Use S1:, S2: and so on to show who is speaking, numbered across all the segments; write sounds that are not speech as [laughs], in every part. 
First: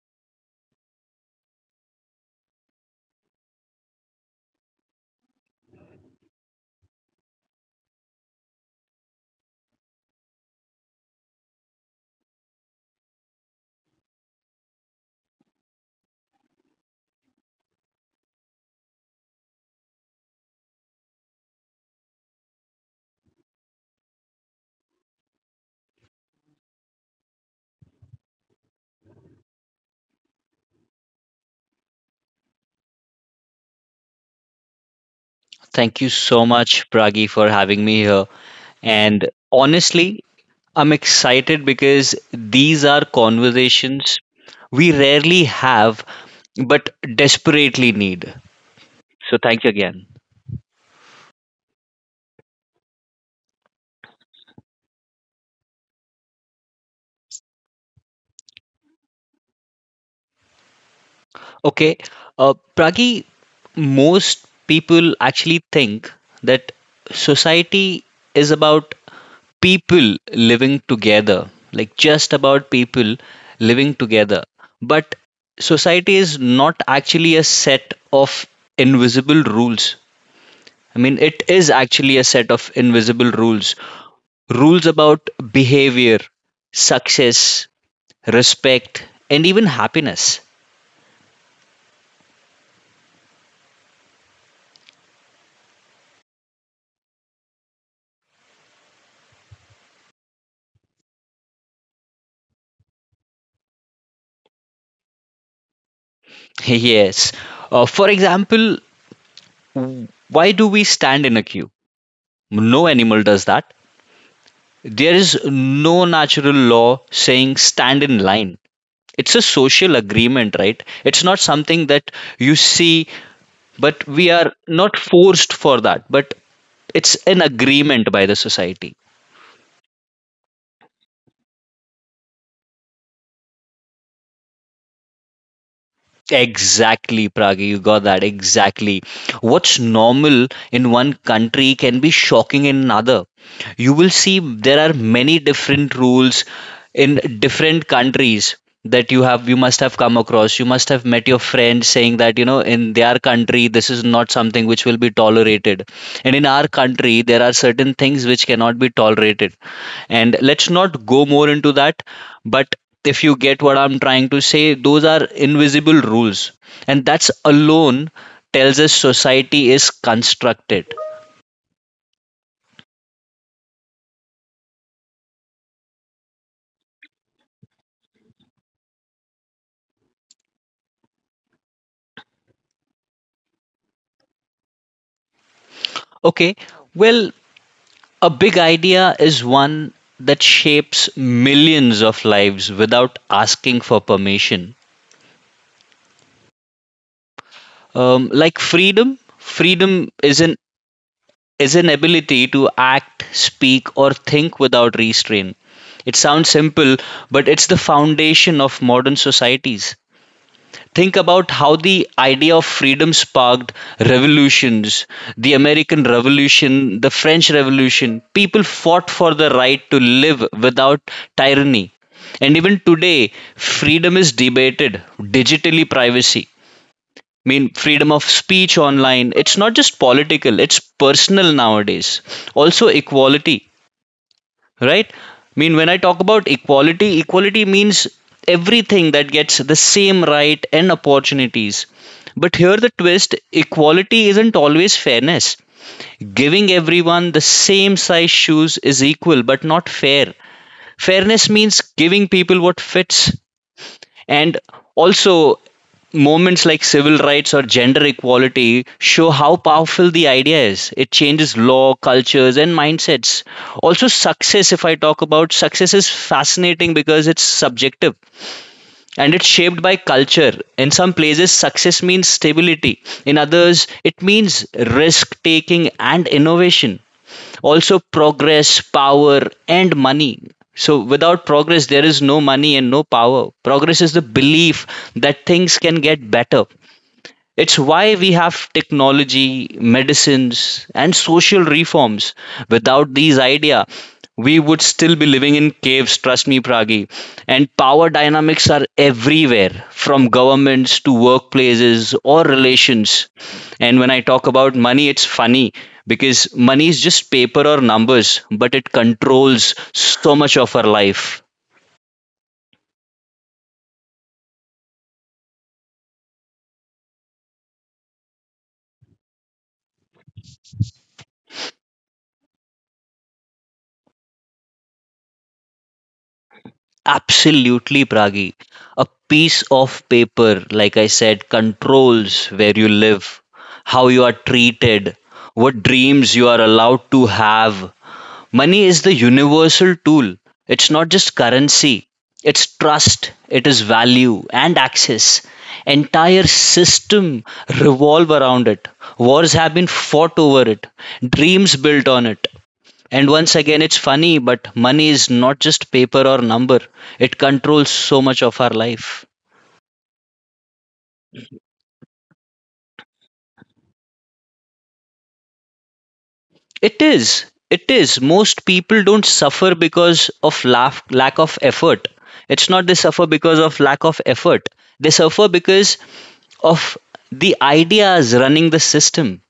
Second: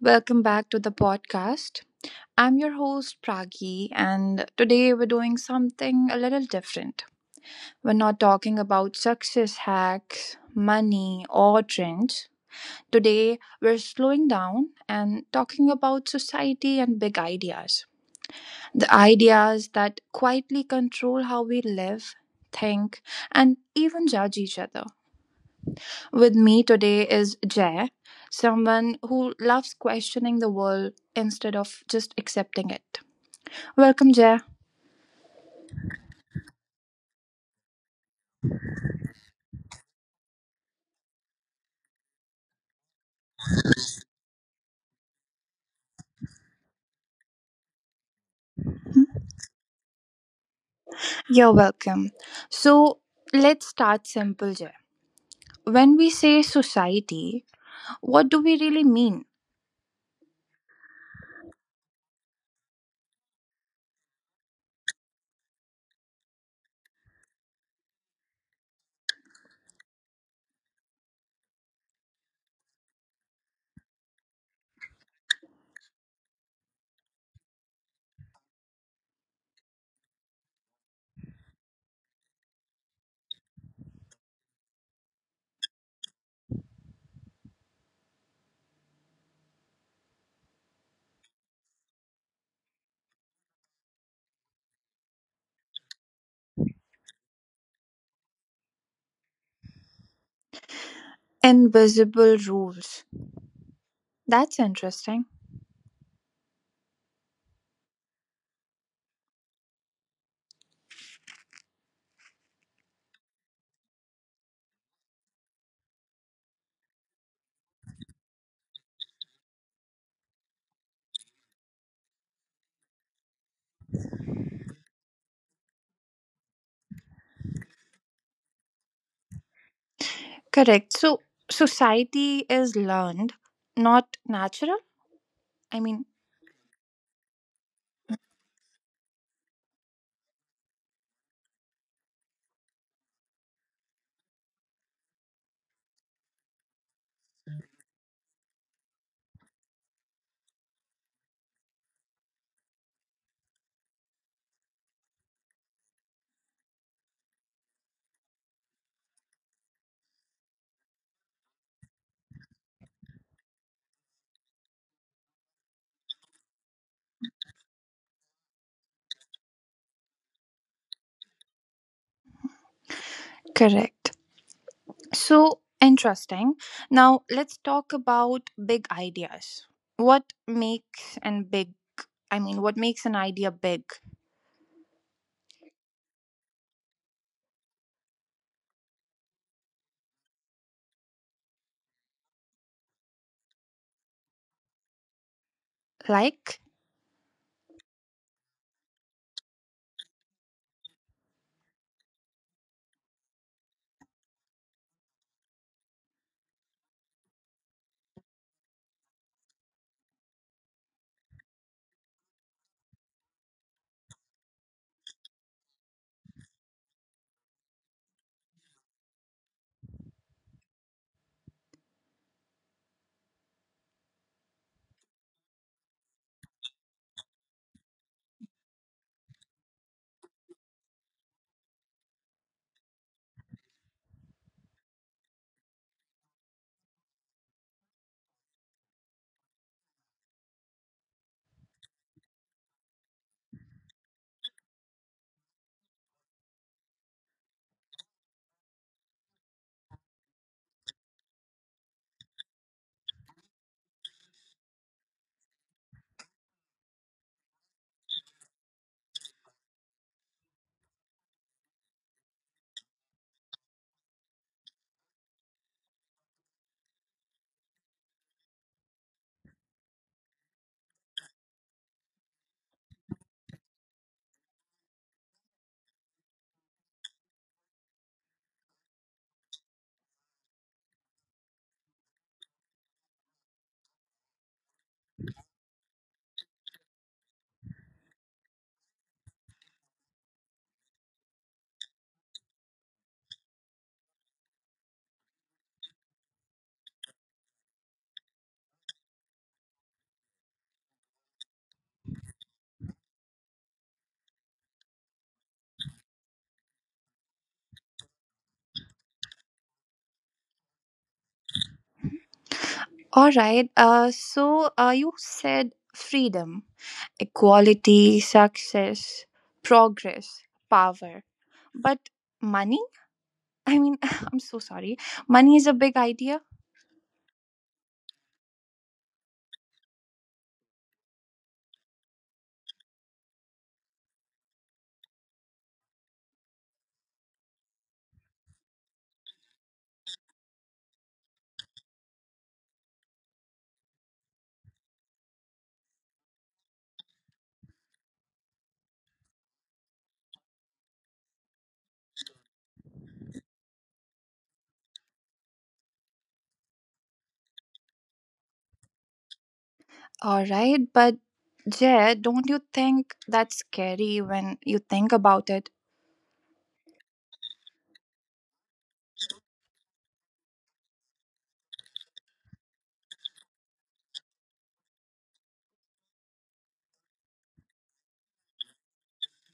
S1: Welcome back to the podcast. I'm your host, Pragi, and today we're doing something a little different. We're not talking about success hacks, money, or trends. Today, we're slowing down and talking about society and big ideas. The ideas that quietly control how we live, think, and even judge each other. With me today is Jay, someone who loves questioning the world instead of just accepting it. Welcome, Jay.
S2: Thank you so much, Pragi, for having me here. And honestly, I'm excited because these are conversations we rarely have but desperately need. So thank you again.
S1: You're welcome. So, let's start simple, Jay. When we say society, what do we really mean?
S2: Okay, Pragi, most people actually think that society is about people living together, like just about people living together. But society is not actually a set of invisible rules. I mean, it is actually a set of invisible rules about behavior, success, respect, and even happiness.
S1: Invisible rules. That's interesting.
S2: [laughs] Yes. For example, why do we stand in a queue? No animal does that. There is no natural law saying stand in line. It's a social agreement, right? It's not something that you see, but we are not forced for that, but it's an agreement by the society.
S1: Correct. So, society is learned, not natural. I mean,
S2: Exactly, Pragi, you got that. Exactly. What's normal in one country can be shocking in another. You will see there are many different rules in different countries that you must have come across. You must have met your friend saying that in their country this is not something which will be tolerated, and in our country there are certain things which cannot be tolerated, and let's not go more into that. But if you get what I'm trying to say, those are invisible rules, and that's alone tells us society is constructed.
S1: correct. So interesting. Now let's talk about big ideas. What makes an big? I mean, what makes an idea big?
S2: Okay, well, a big idea is one that shapes millions of lives without asking for permission.
S1: Like
S2: Like freedom is an ability to act, speak, or think without restraint. It sounds simple, but it's the foundation of modern societies. Think about how the idea of freedom sparked revolutions, the American Revolution, the French Revolution. People fought for the right to live without tyranny. And even today, freedom is debated digitally, privacy. I mean, freedom of speech online. It's not just political, it's personal nowadays. Also, equality, right? I mean, when I talk about equality, equality means everything that gets the same right and opportunities. But here the twist, equality isn't always fairness. Giving everyone the same size shoes is equal but not fair. Fairness means giving people what fits. And also, moments like civil rights or gender equality show how powerful the idea is. It changes law, cultures, and mindsets. Also, success, if I talk about success, is fascinating because it's subjective and it's shaped by culture. In some places, success means stability, in others, it means risk taking and innovation. Also, progress, power, and money. So, without progress, there is no money and no power. Progress is the belief that things can get better. It's why we have technology, medicines, and social reforms. Without these ideas, we would still be living in caves, trust me, Pragi. And power dynamics are everywhere, from governments to workplaces or relations. And when I talk about money, it's funny because money is just paper or numbers, but it controls so much of our life.
S1: all right, so you said freedom, equality, success, progress, power. But money? I mean, [laughs] I'm so sorry. Money is a big idea.
S2: Absolutely, Pragi. A piece of paper, like I said, controls where you live, how you are treated, what dreams you are allowed to have. Money is the universal tool. It's not just currency, it's trust, it is value and access. Entire system revolve around it. Wars have been fought over it, dreams built on it, and once again, it's funny, but money is not just paper or number. It controls so much of our life.
S1: All right, but Jay, don't you think that's scary when you think about it?
S2: It is. It is. Most people don't suffer because of laugh, lack of effort. It's not they suffer because of lack of effort. They suffer because of the ideas running the system.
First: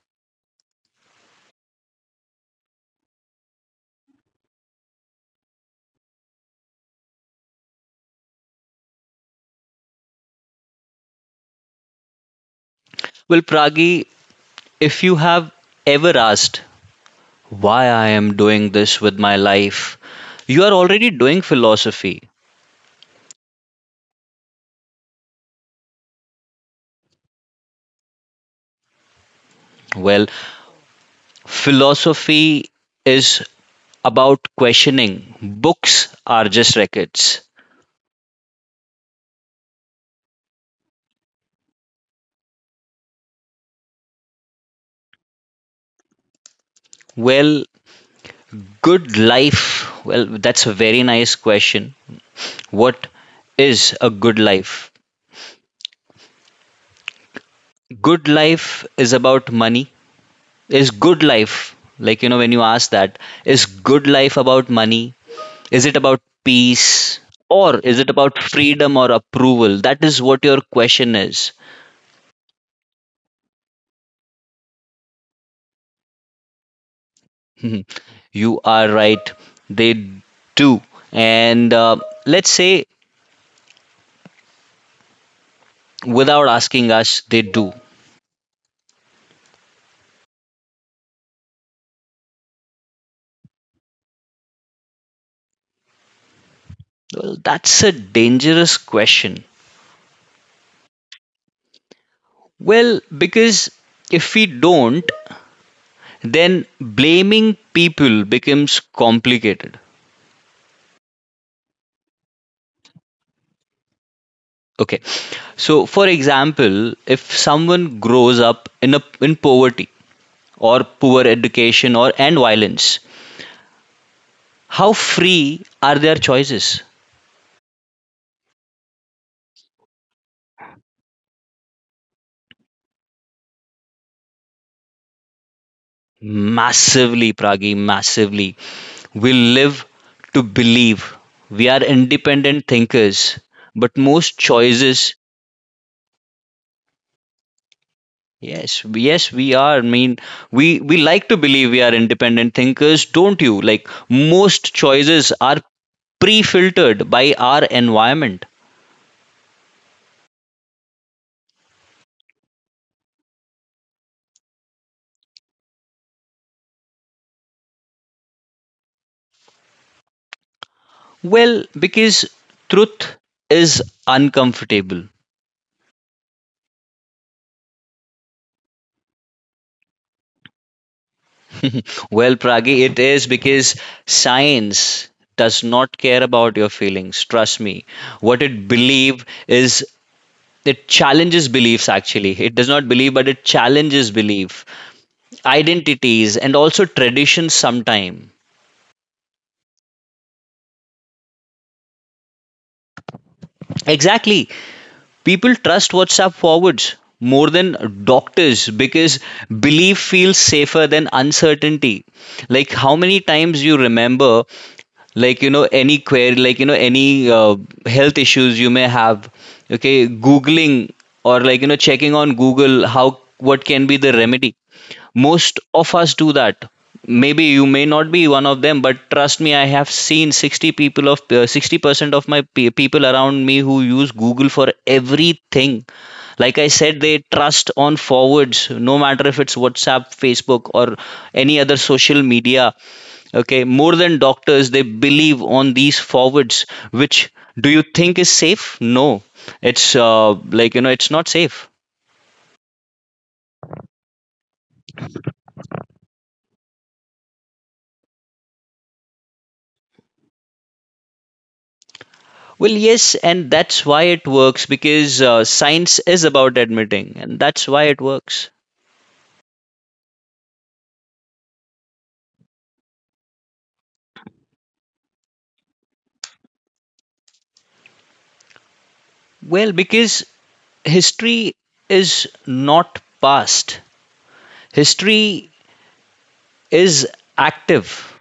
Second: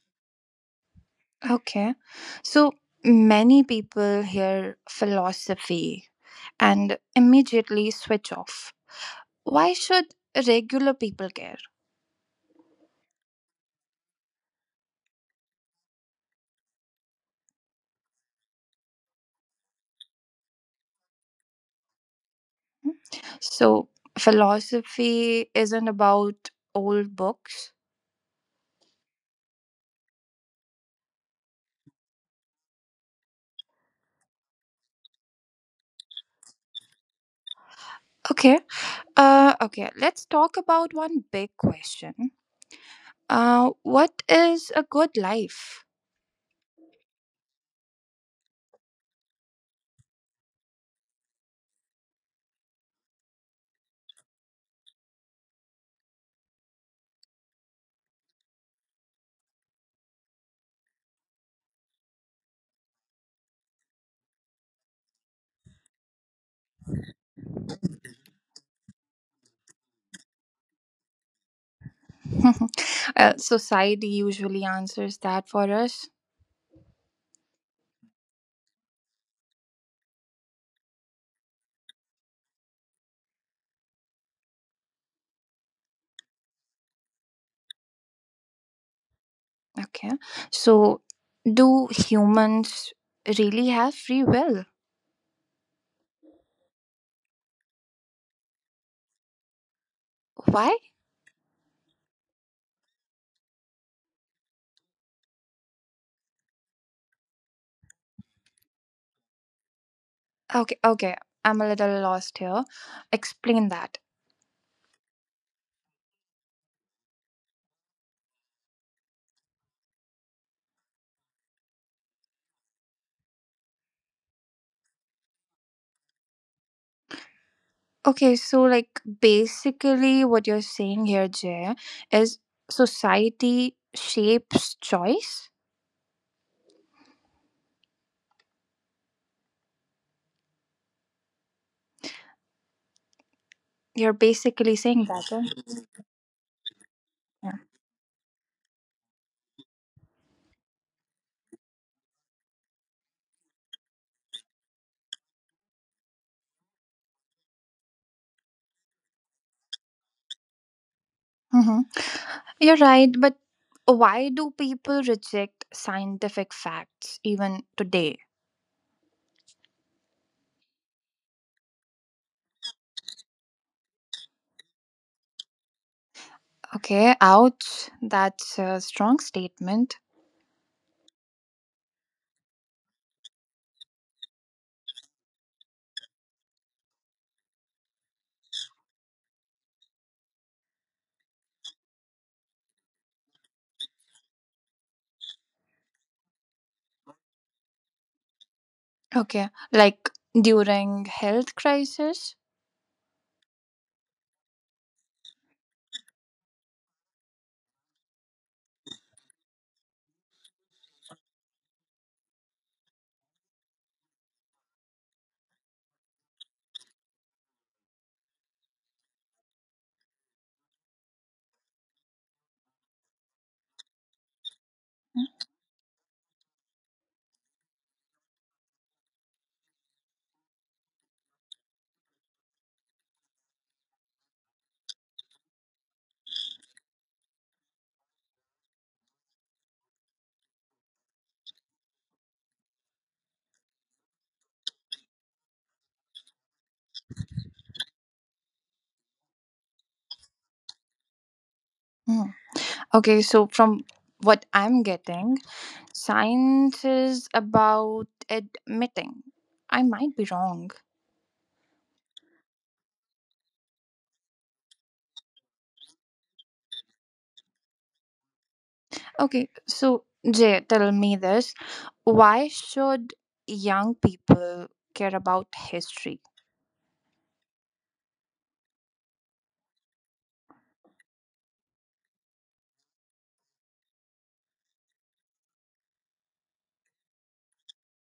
S1: Okay. So many people hear philosophy and immediately switch off. Why should regular people care?
S2: Well, Pragi, if you have ever asked why I am doing this with my life, you are already doing philosophy.
S1: Hmm? So, philosophy isn't about old books.
S2: Well, philosophy is about questioning. Books are just records.
S1: Okay. Okay, let's talk about one big question. What is a good life?
S2: Well, good life. Well, that's a very nice question. What is a good life? Good life is about money. Is good life, like, when you ask that, is good life about money? Is it about peace? Or is it about freedom or approval? That is what your question is.
S1: [laughs] Uh, society usually answers that for us.
S2: [laughs] You are right. They do. And let's say, without asking us, they do.
S1: Okay. So, do humans really have free will?
S2: Well, that's a dangerous question.
S1: Why?
S2: Well, because if we don't, then blaming people becomes complicated.
S1: Okay, okay. I'm a little lost here. Explain that.
S2: Okay. So, for example, if someone grows up in a in poverty or poor education or and violence, how free are their choices?
S1: Okay, so, like, basically, what you're saying here, Jay, is society shapes choice?
S2: Massively, Pragi, massively. We live to believe. We are independent thinkers, but
S1: You're
S2: most
S1: basically saying
S2: choices,
S1: that, right? Yeah.
S2: yes, yes, we are. I mean, we like to believe we are independent thinkers, don't you? Like most choices are pre-filtered by our environment.
S1: Mm-hmm. You're right, but why do people reject scientific facts even today?
S2: Well, because truth is uncomfortable.
S1: Okay, ouch. That's a strong statement.
S2: [laughs] Well, Pragi, it is because science does not care about your feelings. Trust me. What it believe is it challenges beliefs actually. It does not believe, but it challenges belief, identities, and also traditions sometime.
S1: Okay, like during health crisis.
S2: Exactly. People trust WhatsApp forwards more than doctors because belief feels safer than uncertainty. Like how many times you remember, like, any query, like, any health issues you may have, okay, googling or like, checking on Google how what can be the remedy. Most of us do that. Maybe you may not be one of them, but trust me, I have seen 60 people of 60% of my people around me who use Google for everything. Like I said, they trust on forwards, no matter if it's WhatsApp, Facebook, or any other social media. Okay, more than doctors, they believe on these forwards, which do you think is safe? No, it's like, it's not safe.
S1: Mm. Okay, so from what I'm getting, science is about admitting. I might be wrong.
S2: Well, yes, and that's why it works because science is about admitting, and that's why it works.
S1: Okay, so Jay, tell me this. Why should young people care about history?
S2: Well, because history is not past, history is active.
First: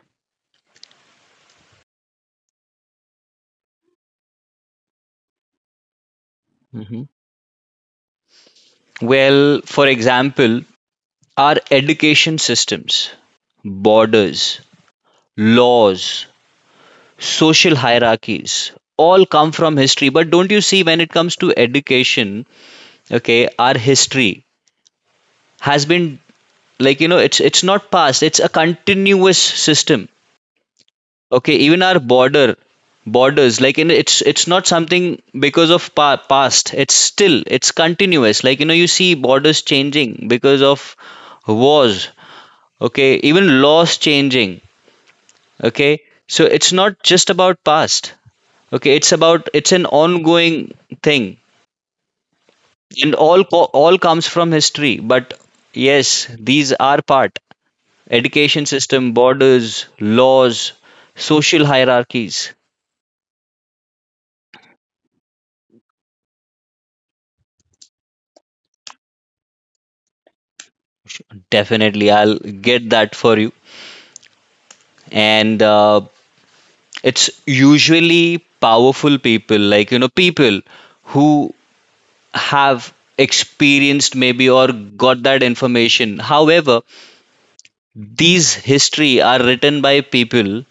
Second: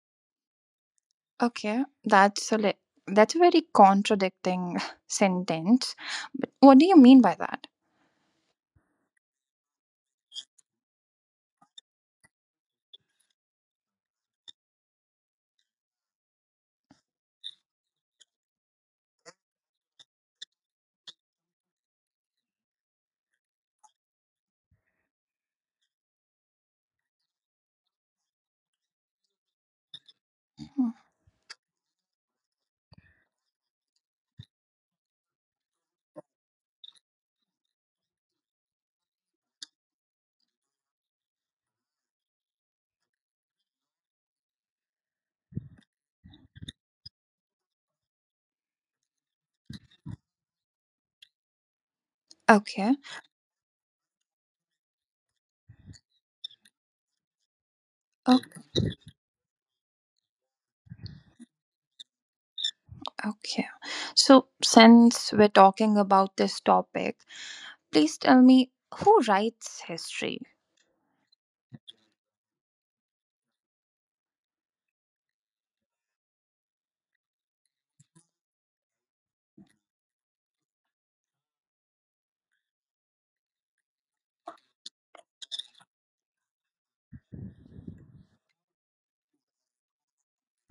S1: Okay, that's a very contradicting [laughs] sentence. But what do you
S2: Mhm.
S1: mean by that?
S2: Well, for example, our education systems, borders, laws, social hierarchies all come from history. But don't you see, when it comes to education, okay, our history has been, like, it's not past, it's a continuous system. Okay, even our borders, like, in it's not something because of past, it's still, it's continuous, like, you see borders changing because of wars. Okay, even laws changing. Okay, so it's not just about past. Okay, it's about, it's an ongoing thing,
S1: Okay.
S2: and all all comes from history. But yes, these are part,
S1: O-
S2: education system, borders, laws, social hierarchies.
S1: Okay. So, since we're talking about this topic, please tell me, who writes history?
S2: Definitely, I'll get that for you. And it's usually powerful people, like, people who have experienced maybe or got that information. However, these history are written by people.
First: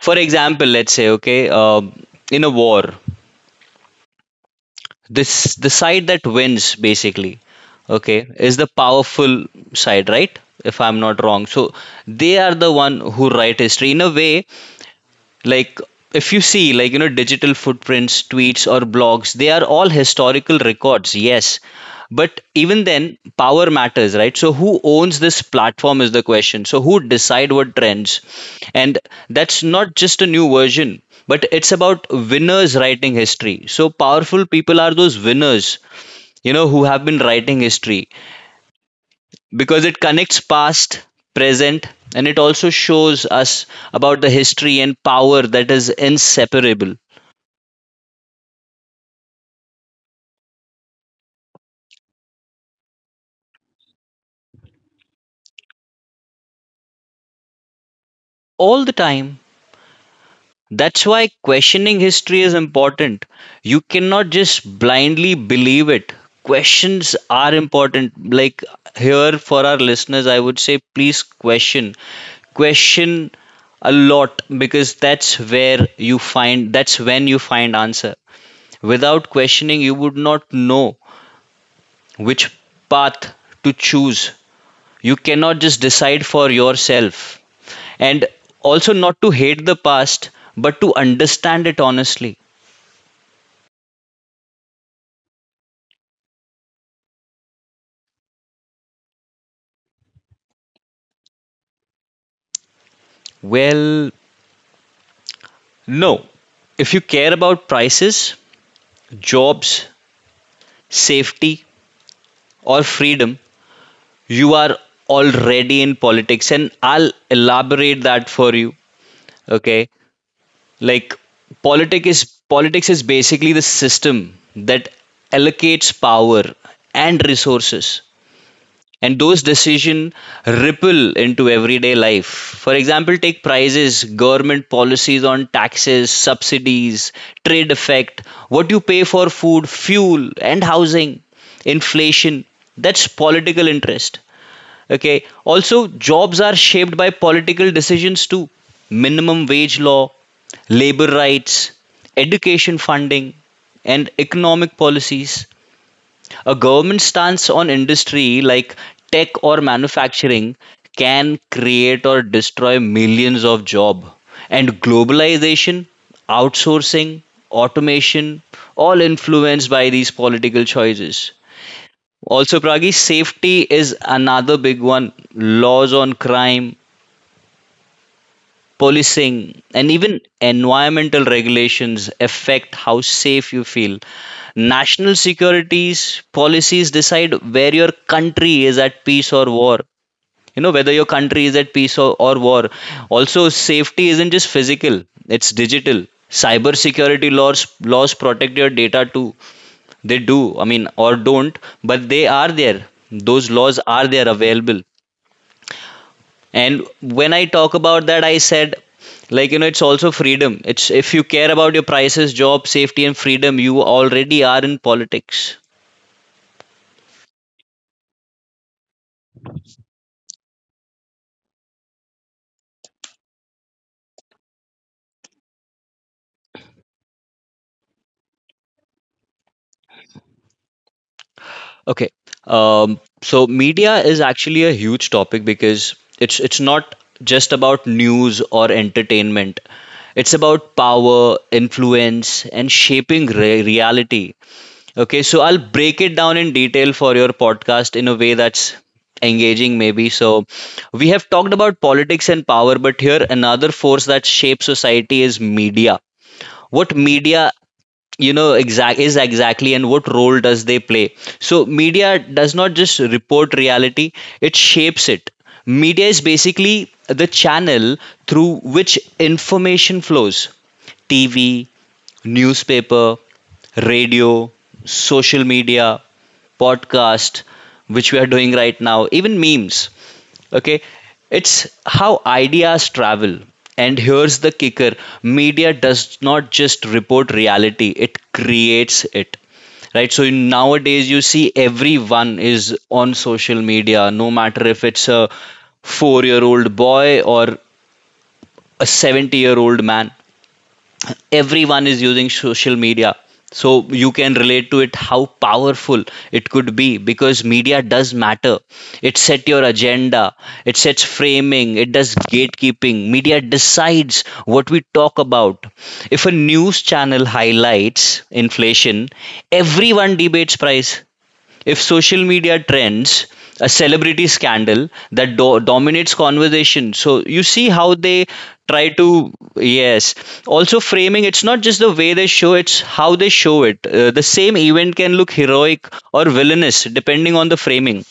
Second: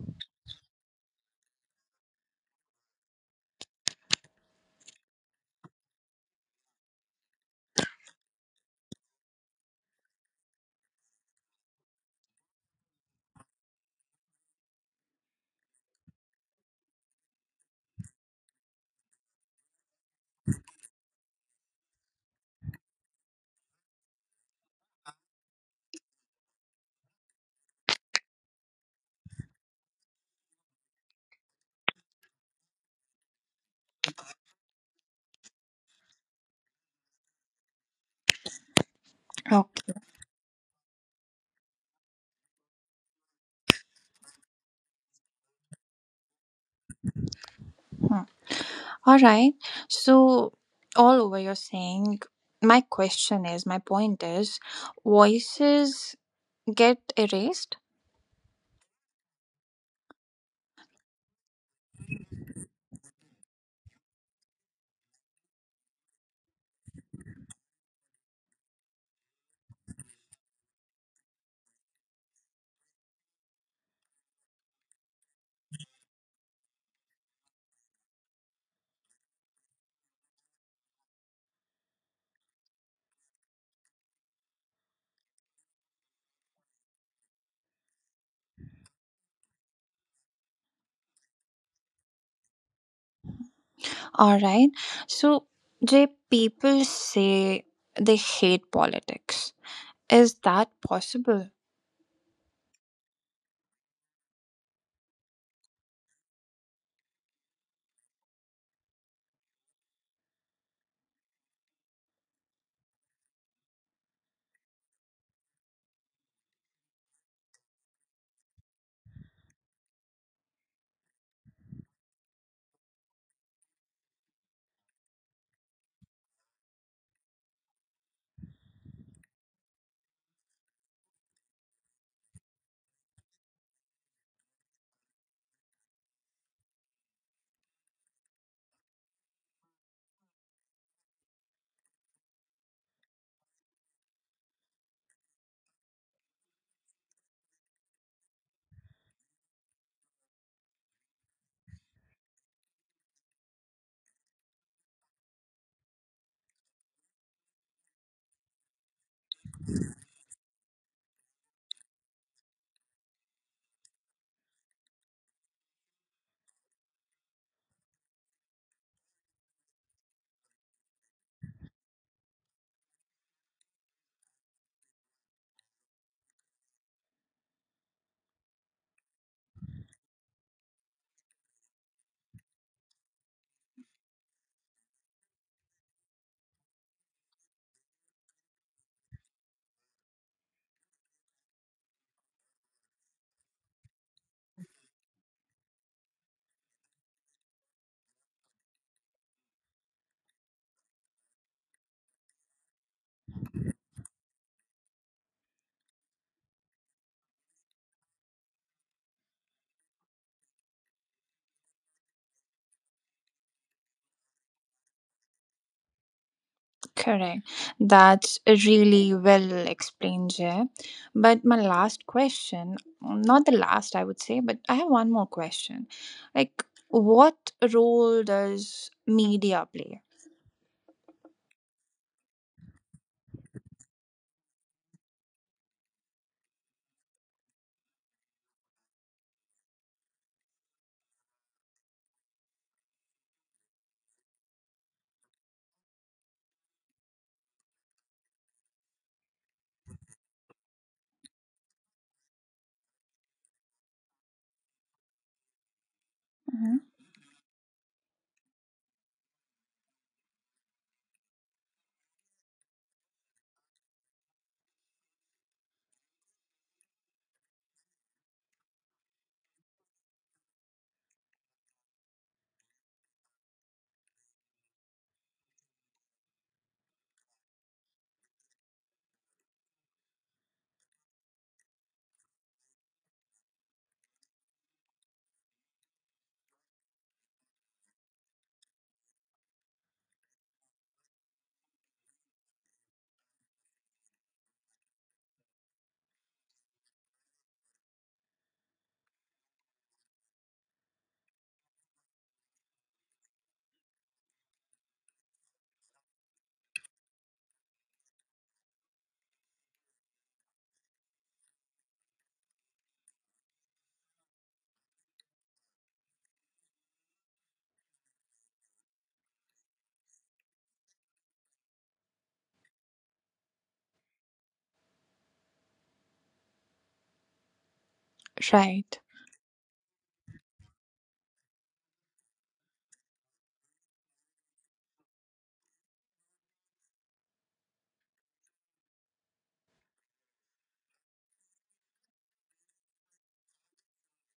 S2: For example, let's say, okay, in a war, this the side that wins basically, okay, is the powerful side, right? If I'm not wrong, so they are the one who write history in a way. Like, if you see, like, digital footprints, tweets, or blogs, they are all historical records, yes, but even then power matters, right? So who owns this platform is the question. So who decide what trends. And that's not just a new version, but it's about winners writing history. So powerful people are those winners, who have been writing history, because
S1: Okay.
S2: it connects past, present, and it also shows us about the history and power that is inseparable
S1: Hmm. All right. So, all over you're saying, my point is, voices get erased.
S2: all the time. That's why questioning history is important. You cannot just blindly believe it. Questions are important. Like here for our listeners, I would say please question. Question a lot because that's where you find, that's when you find answer. Without questioning you would not know which path to choose. You cannot just decide for yourself. And also, not to hate the past, but to understand it honestly.
S1: All right. So, Jay, people say they hate politics. Is that possible?
S2: Well, no. If you care about prices, jobs, safety, or freedom, you are already in politics. And I'll elaborate that for you. Okay. Like, politics is basically the system that allocates power and resources, and those decisions ripple into everyday life. For example, take prices, government policies on taxes, subsidies, trade effect, what you pay for food, fuel, and housing, inflation. That's political interest. Okay. Also, jobs are shaped by political decisions too. Minimum wage law, labor rights, education funding, and economic policies. A government stance on industry like tech or manufacturing can create or destroy millions of jobs. And globalization, outsourcing, automation, all influenced by these political choices. Also, Pragi, safety is another big one. Laws on crime, policing, and even environmental regulations affect how safe you feel. National securities policies decide where your country is at peace or war. You know, whether your country is at peace or war. Also, safety isn't just physical, it's digital. Cyber security laws protect your data too. They do, I mean, or don't, but they are there. Those laws are there available. And when I talk about that, I said, like, it's also freedom. It's if you care about your prices, job, safety, and freedom, you already are in politics.
S1: Correct. That's really well explained, Jay. But my last question, not the last, I would say, but I have one more question. Like, what role does media play?
S2: Okay. So media is actually a huge topic because it's not just about news or entertainment. It's about power, influence, and shaping reality. Okay, so I'll break it down in detail for your podcast in a way that's engaging, maybe. So, we have talked about politics and power, but here another force that shapes society is media.
S1: Mhm.
S2: What media, exact is exactly, and what role does they play? So, media does not just report reality; it shapes it. Media is basically the channel through which information flows. TV, newspaper, radio, social media, podcast, which we are doing right now, even memes. Okay, it's how ideas travel. And here's the kicker media does not just report reality, it creates it. Right, so nowadays you see everyone is on social media, no matter if it's a 4 year old boy or a 70-year-old man, everyone is using social media, so you can relate to it how powerful it could be because media does matter. It set your agenda, it sets framing, it does gatekeeping. Media decides what we talk about. If a news channel highlights inflation, everyone debates price. If social
S1: Right,
S2: media trends a celebrity scandal, that dominates conversation. So you see how they try to, yes. Also, framing, it's not just the way they show, it's how they show it. The same event can look heroic or villainous depending on the framing.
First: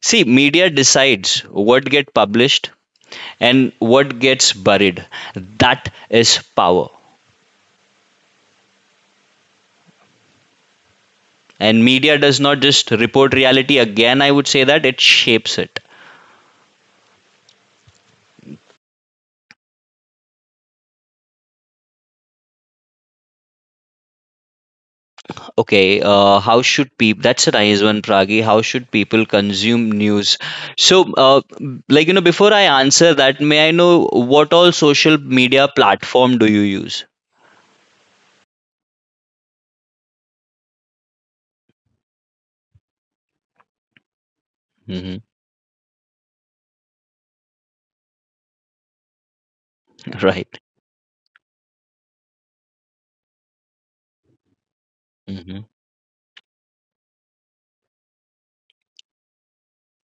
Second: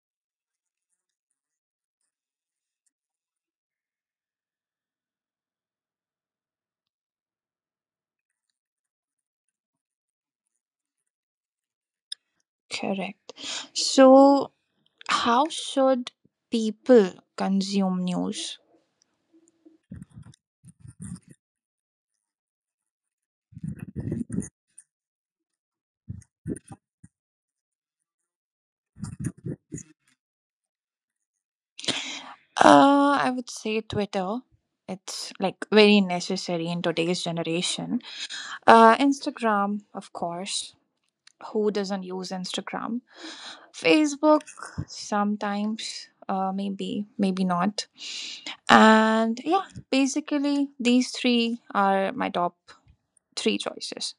S2: See, media decides what get published and what gets buried. That is power. And media does not just report reality again, I would say
S1: correct.
S2: that it shapes it.
S1: So, how should people consume news?
S2: Okay, how should people? That's a nice one, Pragi. How should people consume news? So, before I answer that, may I know what all social media platform do you
S1: I
S2: use?
S1: would say Twitter. It's like very necessary in today's generation. Instagram, of course.
S2: Hmm.
S1: Who doesn't use Instagram? Facebook
S2: [laughs] Right.
S1: sometimes, maybe, maybe not. And yeah,
S2: Mm-hmm.
S1: basically these three are my top three choices.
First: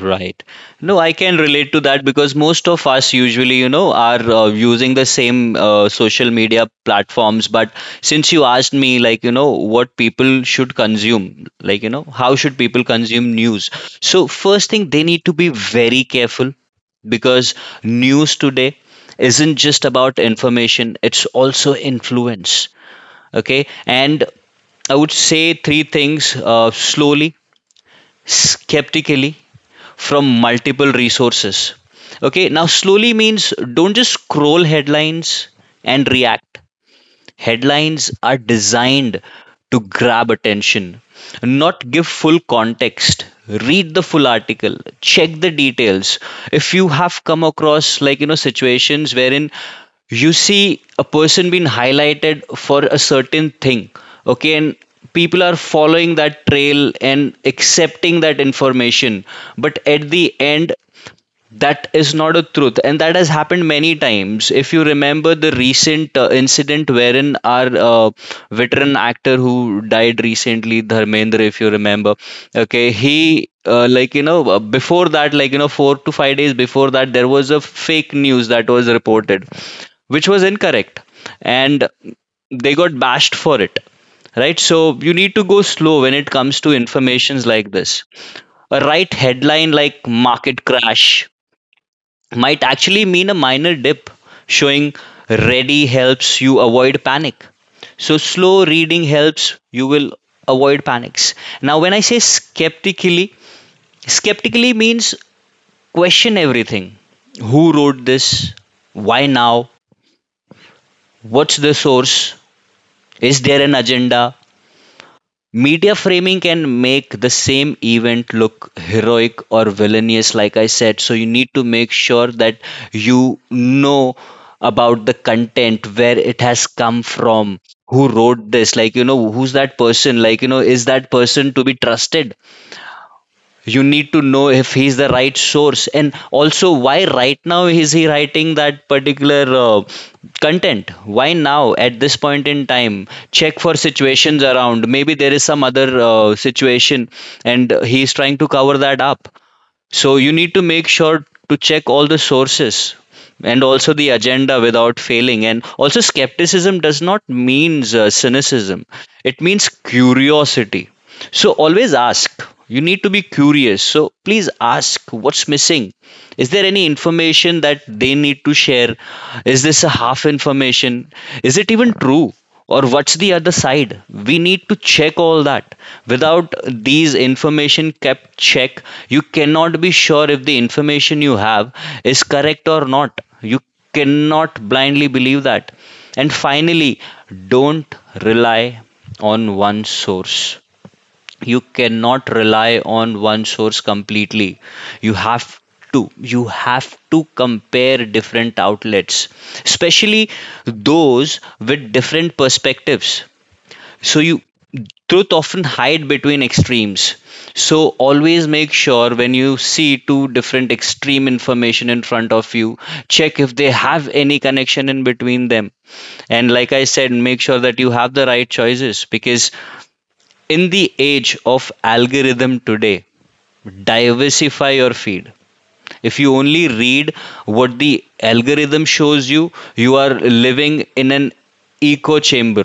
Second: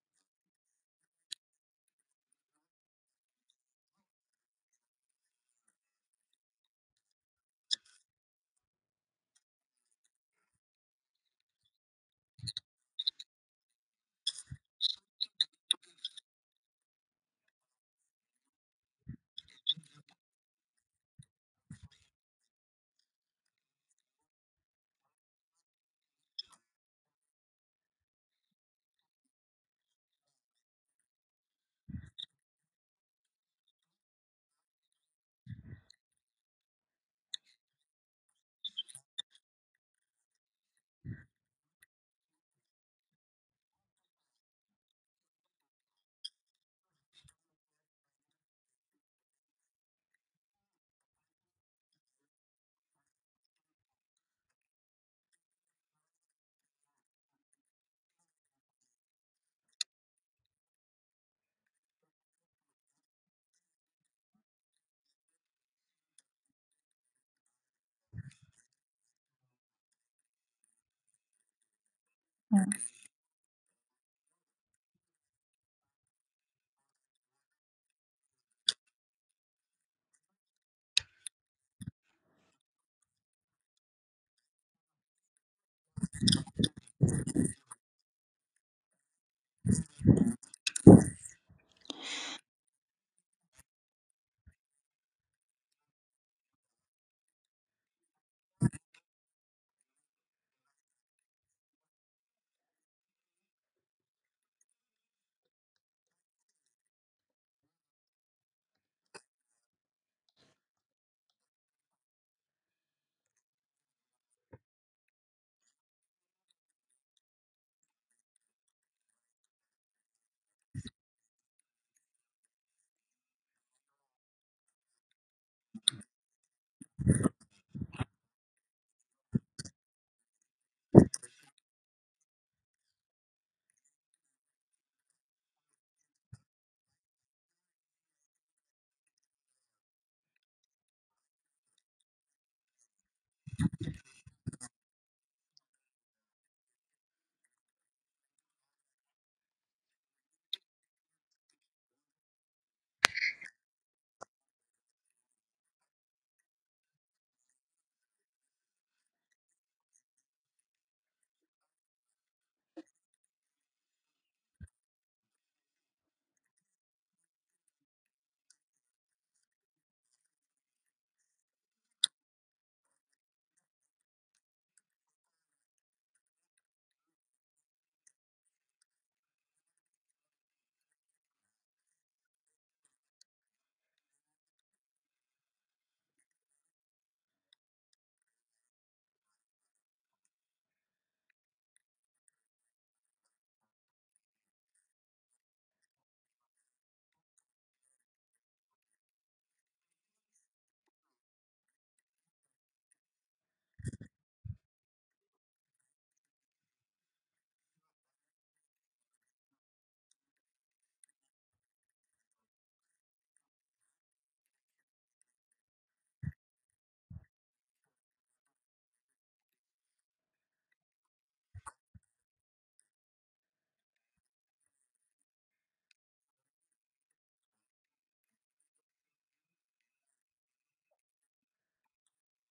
S2: Right. No, I can relate to that because most of us usually, are using the same social media platforms. But since you asked me, what people should consume, how should people consume news? So, first thing, they need to be very careful because news today isn't just about information, it's also influence. Okay. And I would say three things, slowly, skeptically, from multiple resources. Okay, now slowly means don't just scroll headlines and react. Headlines are designed to grab attention, not give full context. Read the full article, check the details. If you have come across situations wherein you see a person being highlighted for a certain thing, okay, and people are following that trail and accepting that information, but at the end, that is not a truth, and that has happened many times. If you remember the recent incident wherein our veteran actor who died recently, Dharmendra, if you remember, okay,
S1: Mm.
S2: he, before that, 4 to 5 days before that, there was a fake news that was reported, which was incorrect, and they got bashed for it. Right, so you need to go slow when it comes to informations like this. A right headline like market crash might actually mean a minor dip. Showing ready helps you avoid panic. So, slow reading helps you will avoid panics. Now, when I say skeptically, skeptically means question everything. Who wrote this? Why now? What's the source? Is there an agenda? Media framing can make the same event look heroic or villainous, like I said. So you need to make sure that you know about the content, where it has come from, who wrote this, who's that person, is that person to be trusted? You need to know if he's the right source, and also why right now is he writing that particular content. Why now at this point in time? Check for situations around. Maybe there is some other situation and he's trying to cover that up. So you need to make sure to check all the sources and also the agenda without failing. And also, skepticism does not mean cynicism, it means curiosity. So always ask. You need to be curious. So please ask what's missing. Is there any information that they need to share? Is this a half information? Is it even true? Or what's the other side? We need to check all that. Without these information kept check, you cannot be sure if the information you have is correct or not. You cannot blindly believe that. And finally, don't rely on one source. You cannot rely on one source completely. You have to, you have to compare different outlets, especially those with different perspectives. So you, truth often hide between extremes. So always make sure when you see two different extreme information in front of you, check if they have any connection in between them. And like I said, make sure that you have the right choices, because in the age of algorithm today, diversify your feed. If you only read what the algorithm shows you, you are living in an echo chamber.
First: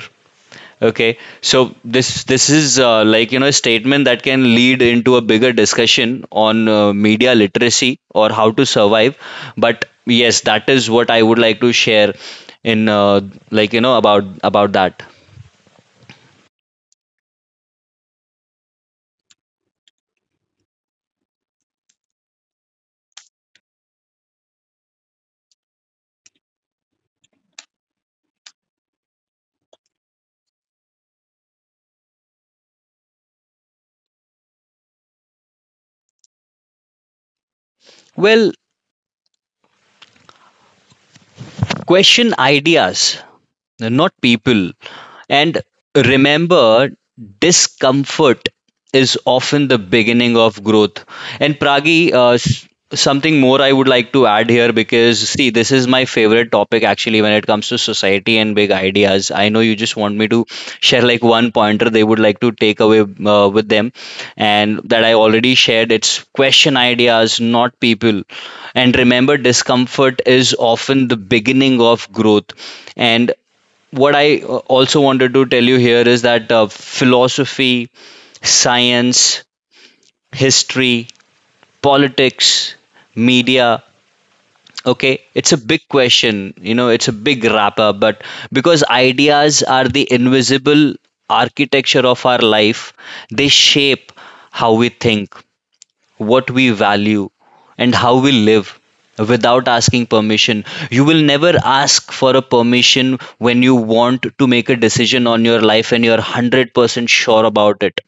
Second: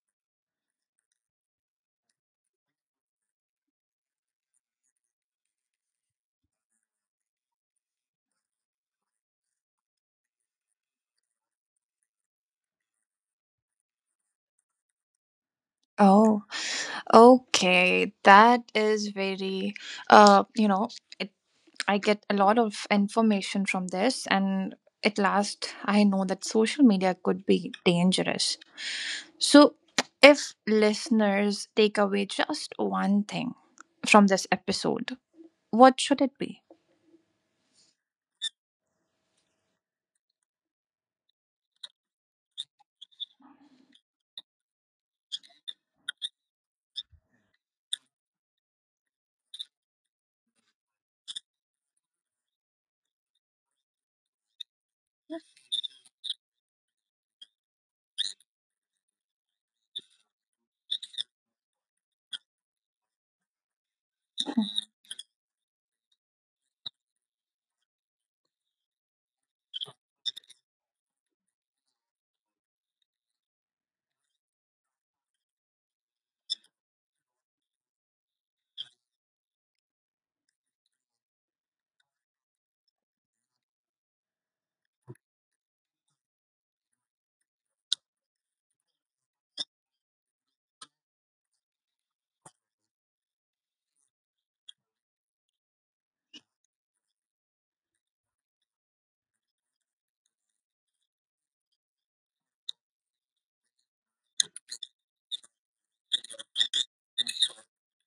S2: Okay, so this is a statement that can lead into a bigger discussion on media literacy or how to survive. But yes, that is what I would like to share in, like you know about about that.
S1: Oh, okay. That is very, you know, I get a lot of information from this, and at last, I know that social media could be dangerous. So, if listeners take away just one thing from this episode, what should it be?
S2: Well, question ideas, not people. And remember, discomfort is often the beginning of growth. And Pragi, something more I would like to add here because, see, this is my favorite topic actually when it comes to society and big ideas. I know you just want me to share like one pointer they would like to take away with them, and that I already shared. It's question ideas, not people. And remember, discomfort is often the beginning of growth. And what I also wanted to tell you here is that philosophy, science, history, politics, media, okay, it's a big question. You know, it's a big wrap up, but because ideas are the invisible architecture of our life, they shape how we think, what we value, and how we live without asking permission. You will never ask for a permission when you want to make a decision on your life and you're 100% sure about it.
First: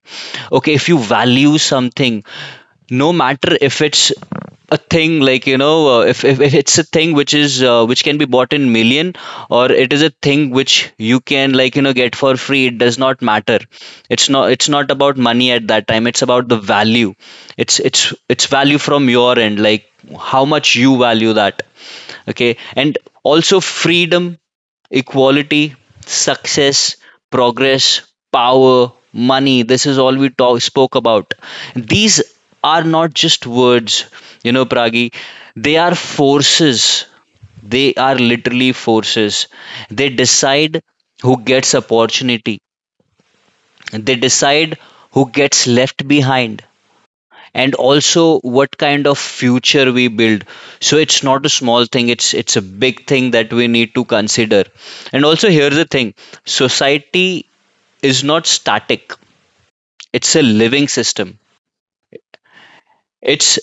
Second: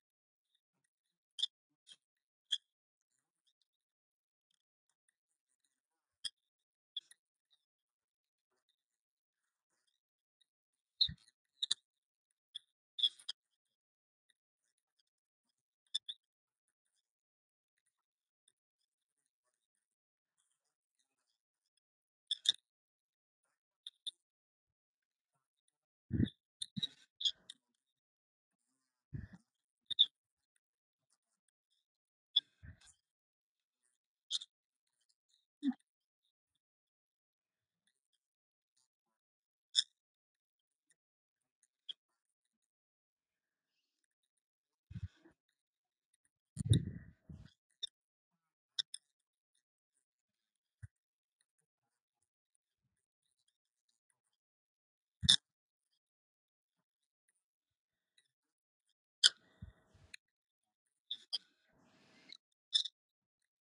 S2: Okay, if you value something, no matter if it's a thing, if, if it's a thing which is, which can be bought in million, or it is a thing which you can get for free, it does not matter. It's not about money at that time, it's about the value. It's it's value from your end, like how much you value that. Okay, and also freedom, equality, success, progress, power, money, this is all we talk, spoke about. These are not just words, you know, Pragi. They are forces, they are literally forces. They decide who gets opportunity, they decide who gets left behind, and also what kind of future we build. So it's not a small thing, it's a big thing that we need to consider. And also, here's the thing, society is not static, it's a living system. It's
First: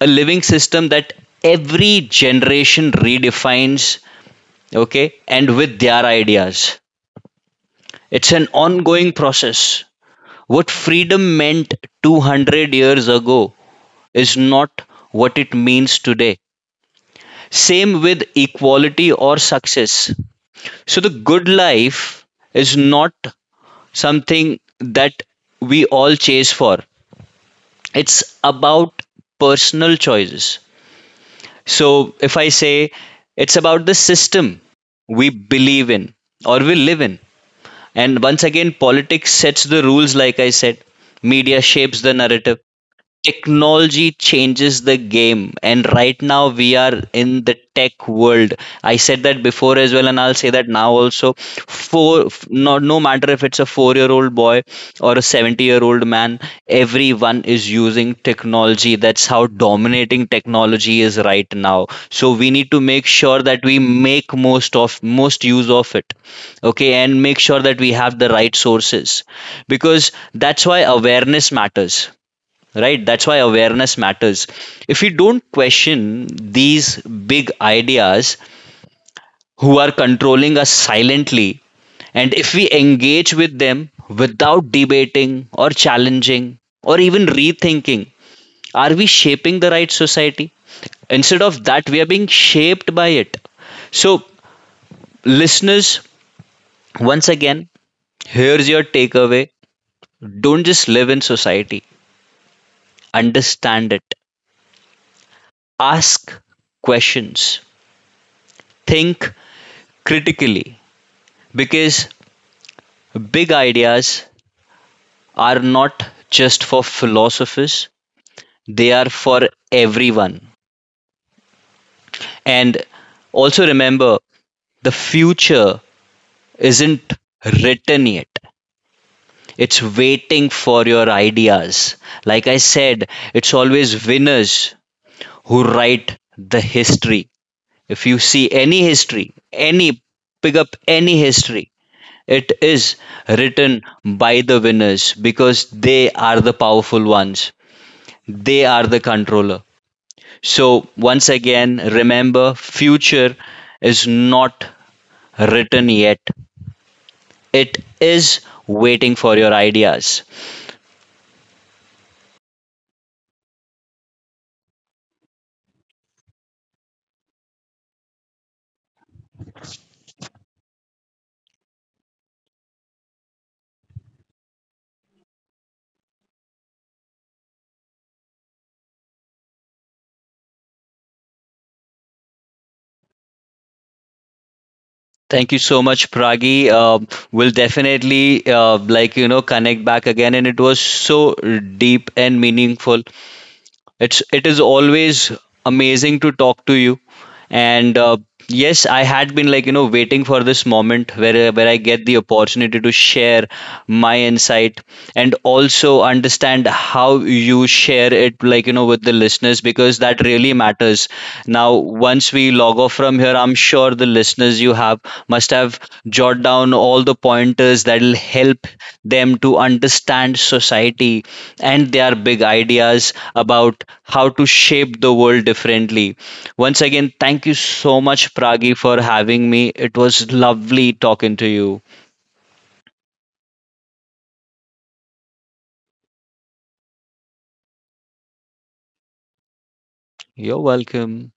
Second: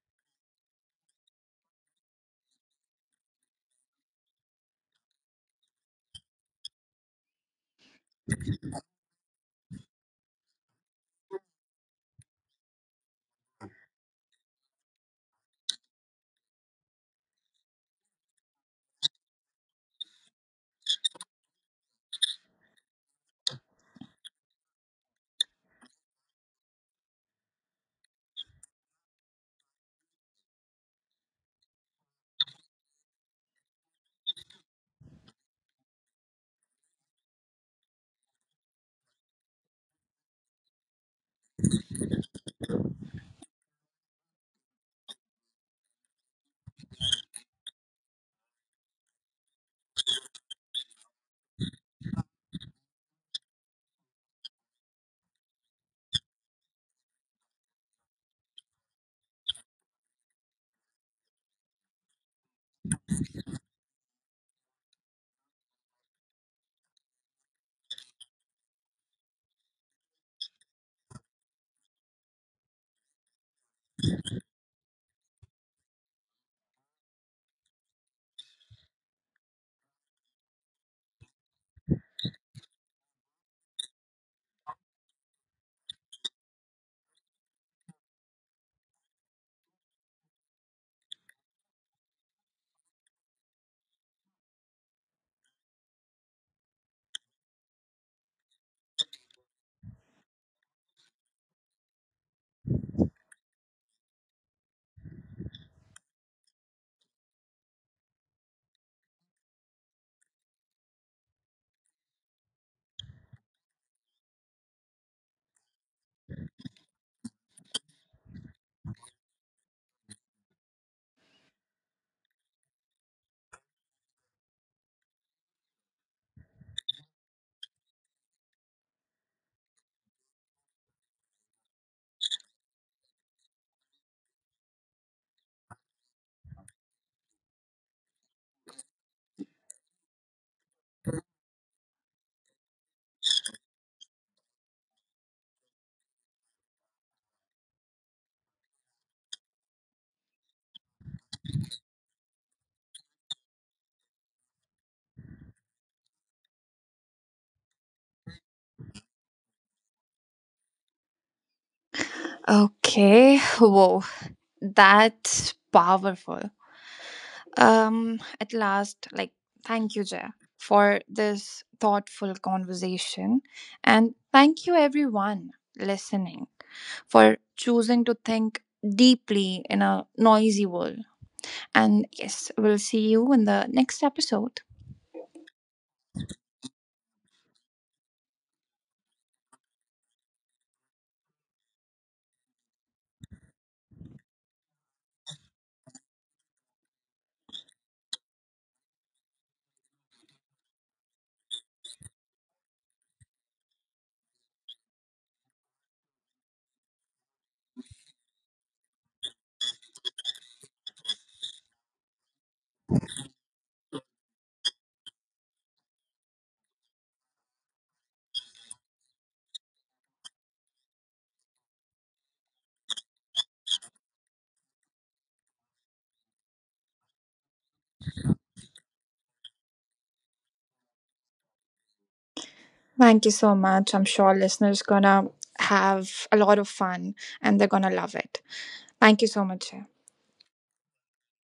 S2: A living system that every generation redefines, okay, and with their ideas. It's an ongoing process. What freedom meant 200 years ago is not what it means today. Same with equality or success. So, the good life is not something that we all chase for, it's about personal choices. So, if I say it's about the system we believe in or we live in, and once again, politics sets the rules, like I said, media shapes the narrative, technology changes the game, and right now we are in the tech world. I said that before as well, and I'll say that now also, for no, no matter if it's a 4-year-old boy or a 70-year-old man, everyone is using technology. That's how dominating technology is right now. So we need to make sure that we make most of most use of it. Okay, and make sure that we have the right sources, because that's why awareness matters. Right, that's why awareness matters. If we don't question these big ideas, who are controlling us silently, and if we engage with them without debating or challenging or even rethinking, are we shaping the right society? Instead of that, we are being shaped by it. So listeners, once again, here's your takeaway. Don't just live in society, understand it. Ask questions. Think critically, because big ideas are not just for philosophers, they are for everyone. And also remember, the future isn't written yet, it's waiting for your ideas. Like I said, it's always winners who write the history. If you see any history, any pick up any history, it is written by the winners because they are the powerful ones. They are the controller. So, once again, remember future is not written yet, it is waiting for your ideas.
S1: Okay, [laughs] whoa, that's powerful. At last, like, thank you, Jaya, for this thoughtful conversation. And thank you, everyone listening, for choosing to think deeply in a noisy world. And yes, we'll see you in the next episode.
S2: Thank you so much, Pragi. We'll definitely, connect back again, and it was so deep and meaningful. It is always amazing to talk to you, and yes, I had been, waiting for this moment where I get the opportunity to share my insight and also understand how you share it, with the listeners because that really matters. Now, once we log off from here, I'm sure the listeners you have must have jot down all the pointers that'll help them to understand society and their big ideas about how to shape the world differently. Once again, thank you so much, Pragi, for having me. It was lovely talking to you.
S1: Thank you so much. I'm sure listeners gonna have a lot of fun and they're gonna love it. Thank you so much. Jaya.
S2: You're welcome.